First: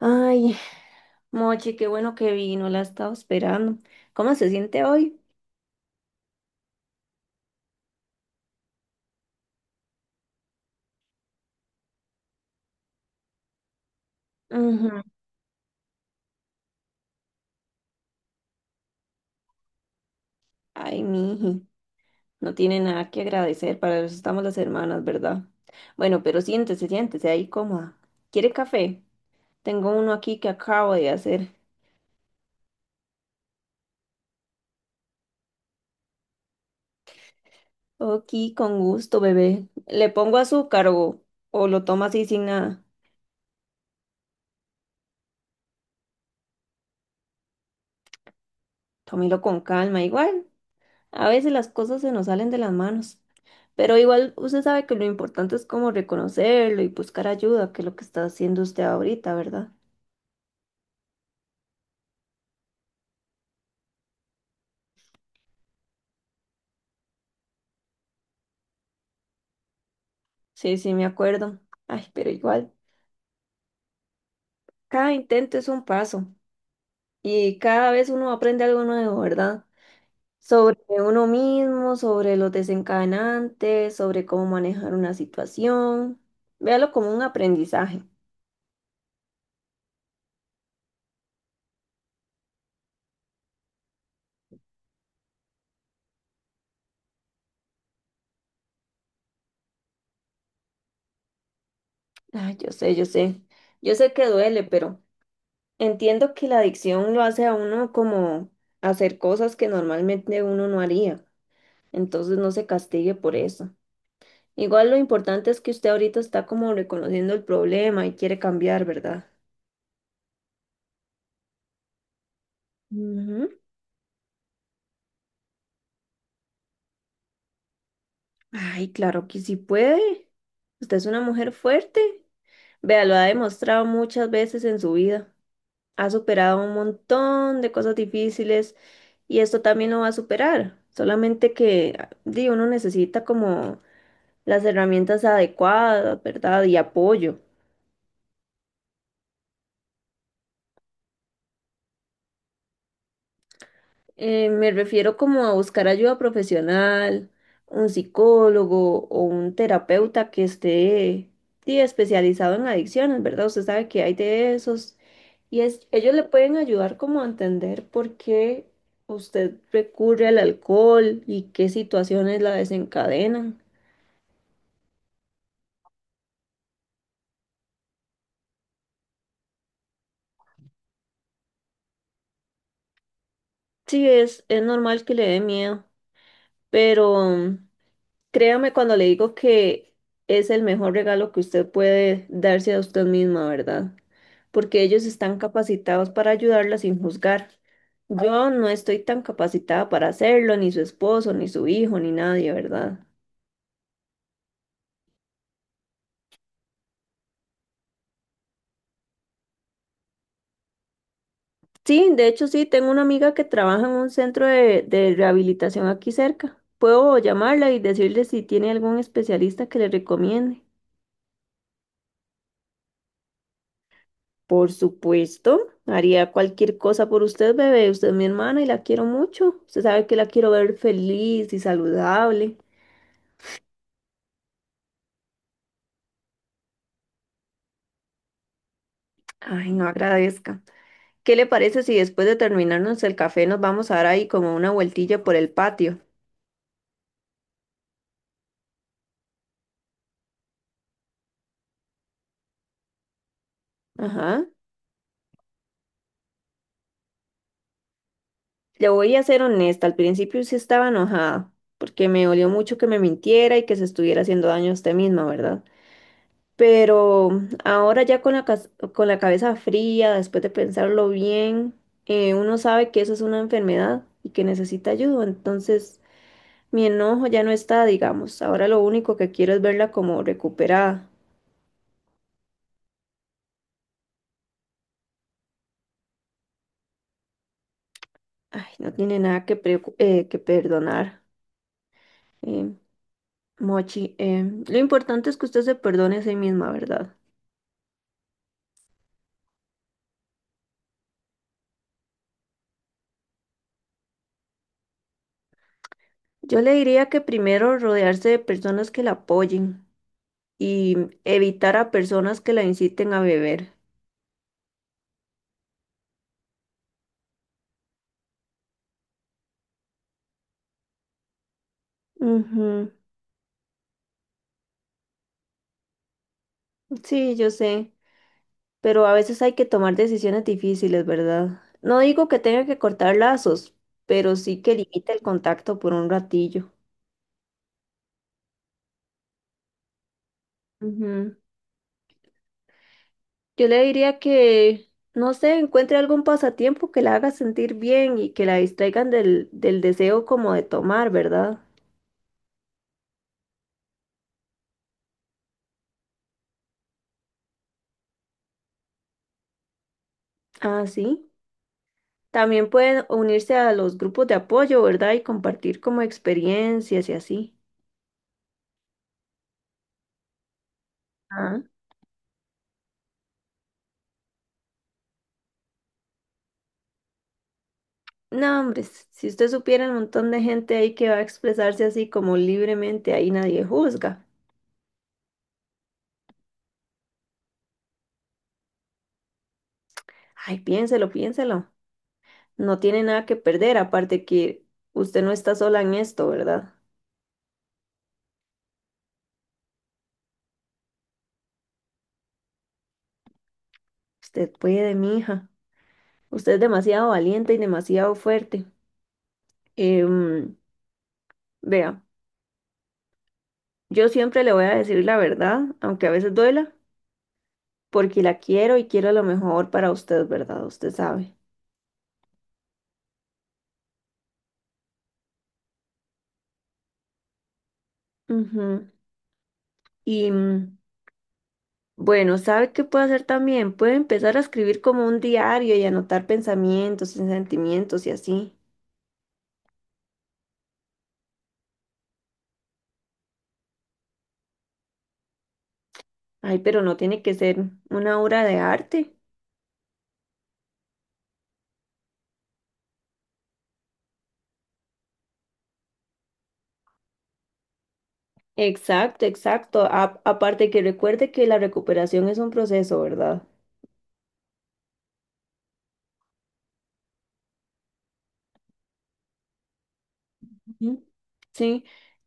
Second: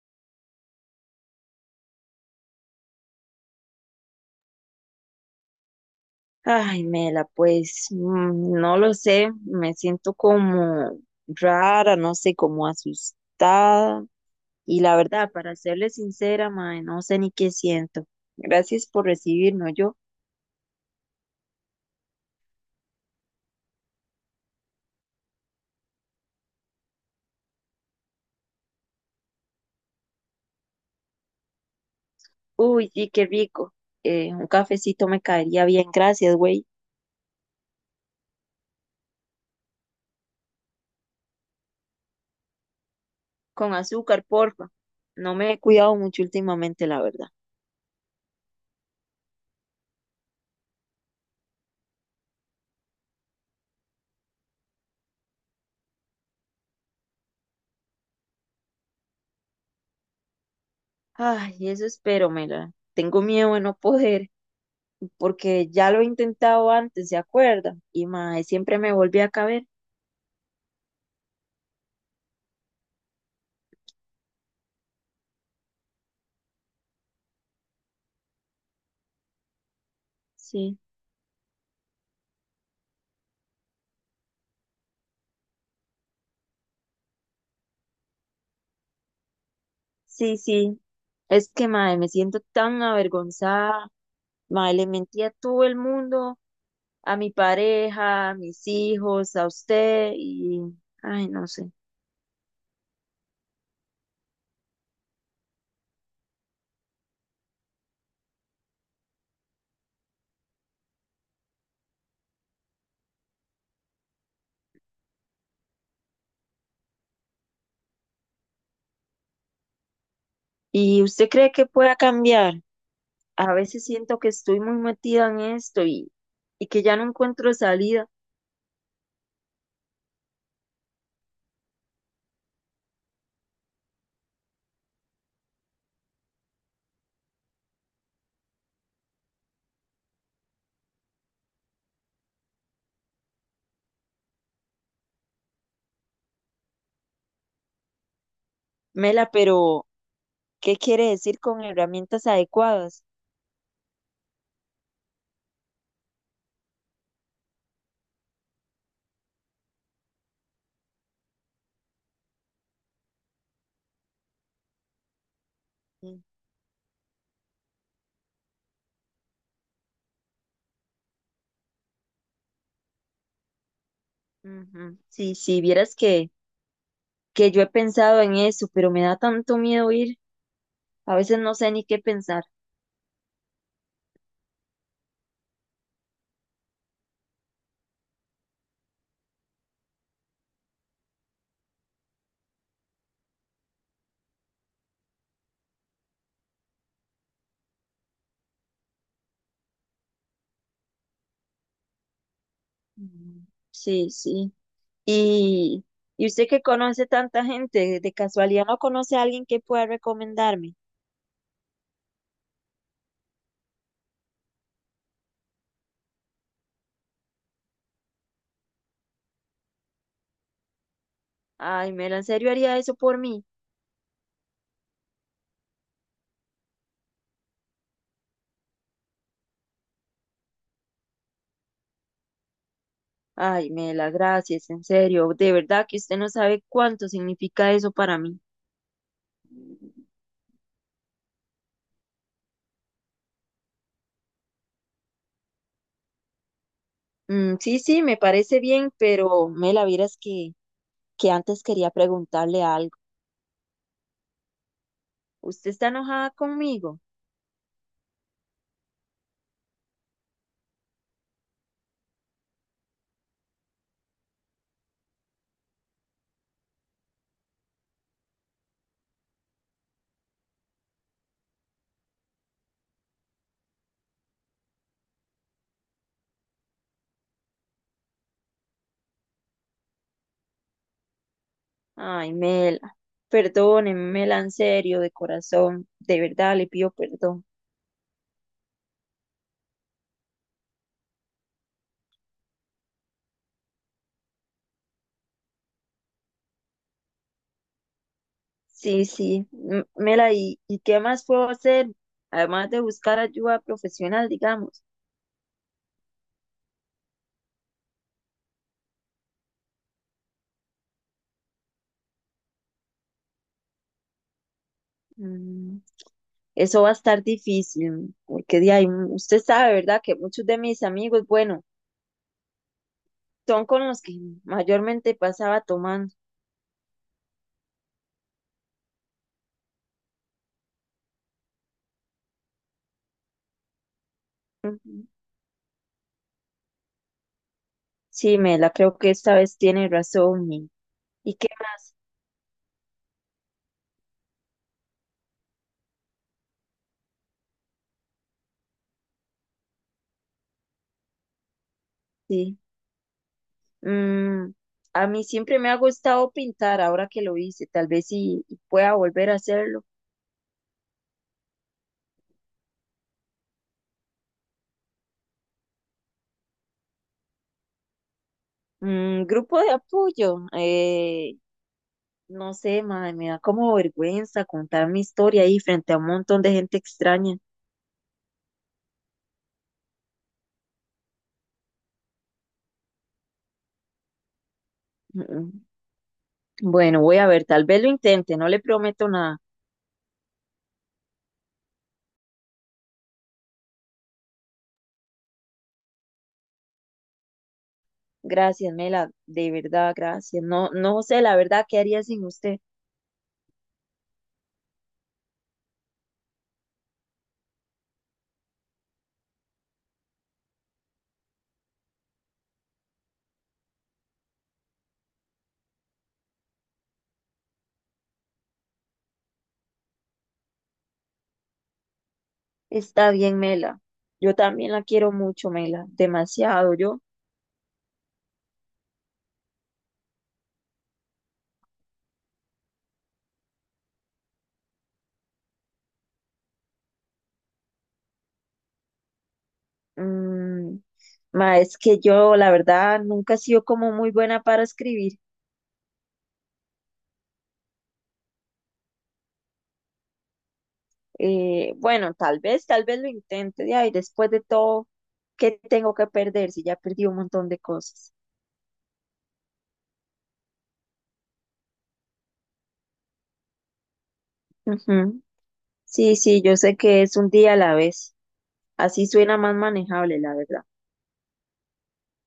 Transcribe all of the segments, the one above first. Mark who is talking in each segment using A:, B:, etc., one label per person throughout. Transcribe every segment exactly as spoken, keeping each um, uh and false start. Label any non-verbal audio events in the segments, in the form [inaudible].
A: Ay, Mochi, qué bueno que vino, la estaba esperando. ¿Cómo se siente hoy?
B: Ay, Mela, pues mm, no lo sé, me siento como rara, no sé, como asustada. Y la
A: Ujú.
B: verdad, para serle sincera, mae, no sé ni qué siento. Gracias por recibirme, yo.
A: Ay, miji, no tiene nada que agradecer, para eso estamos las hermanas, ¿verdad? Bueno, pero siéntese, siéntese ahí cómoda. ¿Quiere café? Tengo uno aquí que acabo de hacer.
B: Uy, sí, qué rico. Eh, un cafecito me caería bien, gracias, güey.
A: Ok, con gusto, bebé. ¿Le pongo azúcar o, o lo toma así sin nada?
B: Con azúcar, porfa. No me he cuidado mucho últimamente, la verdad.
A: Tómelo con calma, igual. A veces las cosas se nos salen de las manos, pero igual usted sabe que lo importante es como reconocerlo y buscar ayuda, que es lo que está haciendo usted ahorita, ¿verdad?
B: Ay, eso espero, Mela. Tengo miedo de no poder, porque ya lo he intentado antes, ¿se acuerda? Y mae, siempre me volví a caber.
A: Sí, sí, me acuerdo. Ay, pero igual, cada intento es un paso y cada vez uno aprende algo nuevo, ¿verdad? Sobre
B: Sí,
A: uno mismo, sobre los desencadenantes, sobre cómo manejar una situación. Véalo como un aprendizaje.
B: sí, sí. Es que mae, me siento tan avergonzada. Mae, le mentí a todo el mundo, a mi pareja, a mis hijos, a usted y, ay, no sé.
A: Ay, yo sé, yo sé. Yo sé que duele, pero entiendo que la adicción lo hace a uno como hacer cosas que normalmente uno no haría, entonces no se castigue por eso. Igual lo importante es que usted ahorita está como reconociendo el problema y quiere cambiar, ¿verdad?
B: ¿Y usted cree que pueda cambiar?
A: Ujú.
B: A veces siento que estoy muy metida en esto y, y que ya no encuentro salida.
A: Ay, claro que sí puede. Usted es una mujer fuerte. Vea, lo ha demostrado muchas veces en su vida. Ha superado un montón de cosas difíciles y esto también lo va a superar. Solamente que, di, uno necesita como las herramientas adecuadas, ¿verdad? Y apoyo.
B: Mela, pero ¿qué quiere decir con herramientas adecuadas?
A: Eh, me refiero como a buscar ayuda profesional, un psicólogo o un terapeuta que esté sí, especializado en adicciones, ¿verdad? Usted sabe que hay de esos y es, ellos le pueden ayudar como a entender por qué usted recurre al alcohol y qué situaciones la desencadenan.
B: Ujú. Sí, sí, vieras que, que yo he pensado en eso, pero me da tanto miedo ir. A veces no sé ni qué pensar.
A: Sí, es, es normal que le dé miedo, pero créame cuando le digo que es el mejor regalo que usted puede darse a usted misma, ¿verdad? Porque ellos están capacitados para ayudarla sin juzgar. Yo no estoy tan capacitada para hacerlo, ni su esposo, ni su hijo, ni nadie, ¿verdad?
B: Mm. Sí, sí. ¿Y, y usted que conoce tanta gente, de casualidad no conoce a alguien que pueda recomendarme?
A: Sí, de hecho sí, tengo una amiga que trabaja en un centro de, de rehabilitación aquí cerca. Puedo llamarla y decirle si tiene algún especialista que le recomiende.
B: Ay, Mela, ¿en serio haría eso por mí?
A: Por supuesto, haría cualquier cosa por usted, bebé. Usted es mi hermana y la quiero mucho. Usted sabe que la quiero ver feliz y saludable.
B: Ay, Mela, gracias, en serio. De verdad que usted no sabe cuánto significa eso para mí.
A: Ay, no agradezca. ¿Qué le parece si después de terminarnos el café nos vamos a dar ahí como una vueltilla por el patio?
B: Mm, sí, sí, me parece bien, pero Mela, vieras que, que antes quería preguntarle algo.
A: Ajá.
B: ¿Usted está enojada conmigo?
A: Le voy a ser honesta, al principio sí estaba enojada, porque me dolió mucho que me mintiera y que se estuviera haciendo daño a usted misma, ¿verdad? Pero ahora ya con la, cas- con la cabeza fría, después de pensarlo bien, eh, uno sabe que eso es una enfermedad y que necesita ayuda. Entonces, mi enojo ya no está, digamos. Ahora lo único que quiero es verla como recuperada.
B: Ay, Mela, perdóneme, Mela, en serio, de corazón, de verdad le pido perdón.
A: Ay, no tiene nada que, preocu- eh, que perdonar. eh, Mochi, Eh, lo importante es que usted se perdone a sí misma, ¿verdad?
B: Sí, sí, M- Mela, ¿y, y qué más puedo hacer? Además de buscar ayuda profesional, digamos.
A: Yo le diría que primero rodearse de personas que la apoyen y evitar a personas que la inciten a beber.
B: Mm, Eso va a estar difícil, porque de ahí, mm, usted sabe, ¿verdad? Que muchos de mis amigos, bueno,
A: Ujú.
B: son con los que mayormente pasaba tomando.
A: Sí, yo sé, pero a veces hay que tomar decisiones difíciles, ¿verdad? No digo que tenga que cortar lazos, pero sí que
B: Ujú.
A: limite el contacto por un ratillo.
B: Sí, Mela, creo que esta vez tiene razón. ¿Y, y
A: Ujú.
B: qué más?
A: Yo le diría que, no sé, encuentre algún pasatiempo que la haga sentir bien y que la distraigan del, del deseo como de tomar, ¿verdad?
B: Sí. Mm, a mí siempre me ha gustado pintar, ahora que lo hice, tal vez sí pueda volver a hacerlo.
A: Ah, sí. También pueden unirse a los grupos de apoyo, ¿verdad? Y compartir como experiencias y así.
B: Mm, grupo de apoyo, eh,
A: Ah.
B: no sé, mae, me da como vergüenza contar mi historia ahí frente a un montón de gente extraña.
A: No, hombre, s- si usted supiera el montón de gente ahí que va a expresarse así como libremente, ahí nadie juzga.
B: Mm, Bueno, voy a ver, tal vez lo intente, no le prometo nada.
A: Ay, piénselo, piénselo. No tiene nada que perder, aparte que usted no está sola en esto, ¿verdad?
B: Gracias, Mela, de verdad, gracias. No, no sé, la verdad, ¿qué haría sin usted?
A: Usted puede, mija. Usted es demasiado valiente y demasiado fuerte. Em, vea, yo siempre le voy a decir la verdad, aunque a veces duela, porque la quiero y quiero lo mejor para usted, ¿verdad? Usted sabe.
B: Está bien, Mela. Yo también la quiero mucho, Mela, demasiado yo.
A: Ujú. Y mm, Bueno, ¿sabe qué puede hacer también? Puede empezar a escribir como un diario y anotar pensamientos y sentimientos y así.
B: Mm, Ma, es que yo, la verdad, nunca he sido como muy buena para escribir.
A: Ay, pero no tiene que ser una obra de arte.
B: Eh, bueno, tal vez, tal vez lo intente, ya, y después de todo, ¿qué tengo que perder si ya perdí un montón de cosas?
A: Exacto, exacto. A- aparte que recuerde que la recuperación es un proceso, ¿verdad?
B: Ujú. Sí, sí, yo sé que es un día a la vez. Así suena más manejable, la verdad.
A: Ujú. Sí,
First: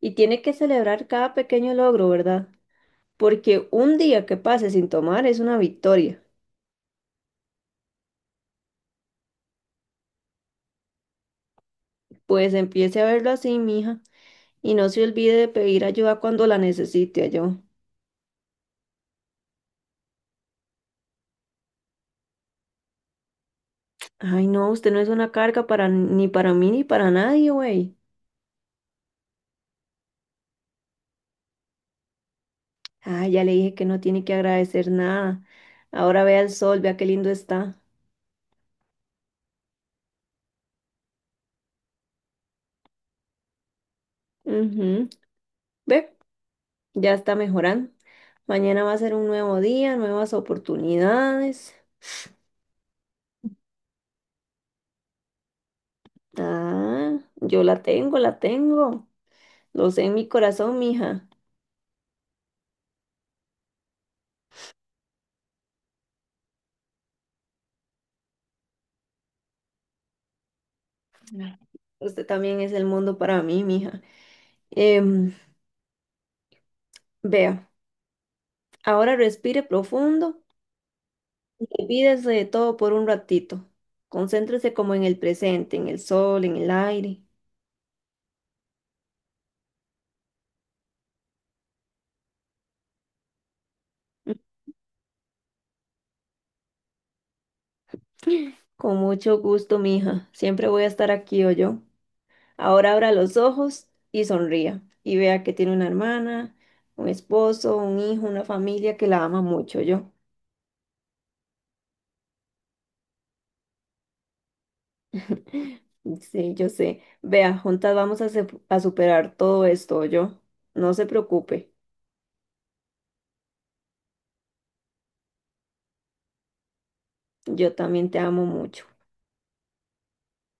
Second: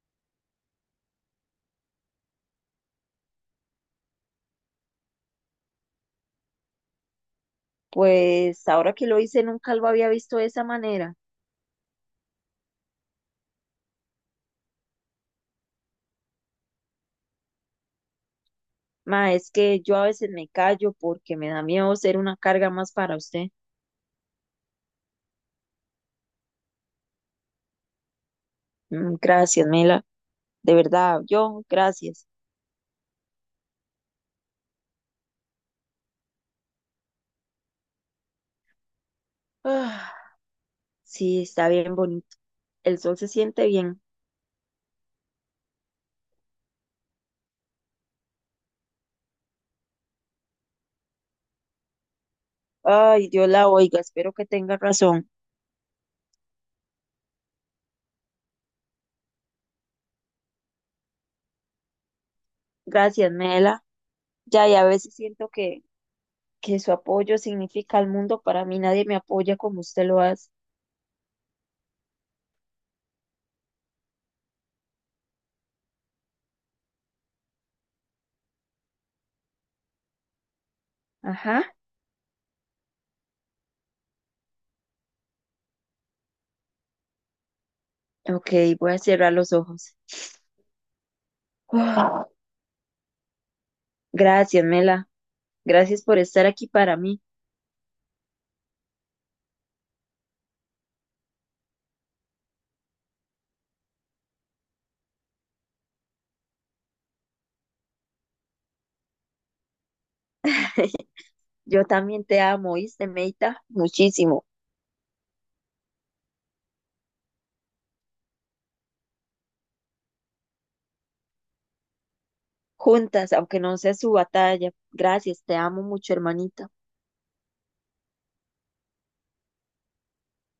A: y tiene que celebrar cada pequeño logro, ¿verdad? Porque un día que pase sin tomar es una victoria.
B: Pues ahora que lo hice, nunca lo había visto de esa manera.
A: Pues empiece a verlo así, mija, y no se olvide de pedir ayuda cuando la necesite, yo.
B: Ma, es que yo a veces me callo porque me da miedo ser una carga más para usted.
A: Ay, no, usted no es una carga para ni para mí ni para nadie, güey.
B: Mm, gracias, Mela. De verdad, yo, gracias.
A: Ah, ya le dije que no tiene que agradecer nada. Ahora vea el sol, vea qué lindo está.
B: Ah, sí, está bien bonito. El sol se siente bien.
A: Ujú. Ve, ya está mejorando. Mañana va a ser un nuevo día, nuevas oportunidades.
B: Ay, Dios la oiga, espero que tenga razón.
A: Ah, yo la tengo, la tengo. Lo sé en mi corazón, mija.
B: Gracias, Mela. Ya, y a veces siento que, que su apoyo significa al mundo. Para mí nadie me apoya como usted lo hace.
A: Usted también es el mundo para mí, mija. Em, vea, ahora respire profundo.
B: Ajá.
A: Olvídese de todo por un ratito. Concéntrese como en el presente, en el sol, en el aire.
B: Ok, voy a cerrar los ojos. Ah,
A: Mm,
B: gracias, Mela. Gracias por estar aquí para mí.
A: Con mucho gusto, mija. Siempre voy a estar aquí o yo. Ahora abra los ojos y sonría. Y vea que tiene una hermana, un esposo, un hijo, una familia que la ama mucho, yo.
B: [laughs] Yo también te amo, ¿oíste, Meita? Muchísimo.
A: Sí, yo sé. Vea, juntas vamos a, se- a superar todo esto, yo. No se preocupe.
B: Juntas, aunque no sea su batalla. Gracias, te amo mucho, hermanita.
A: Yo también te amo mucho.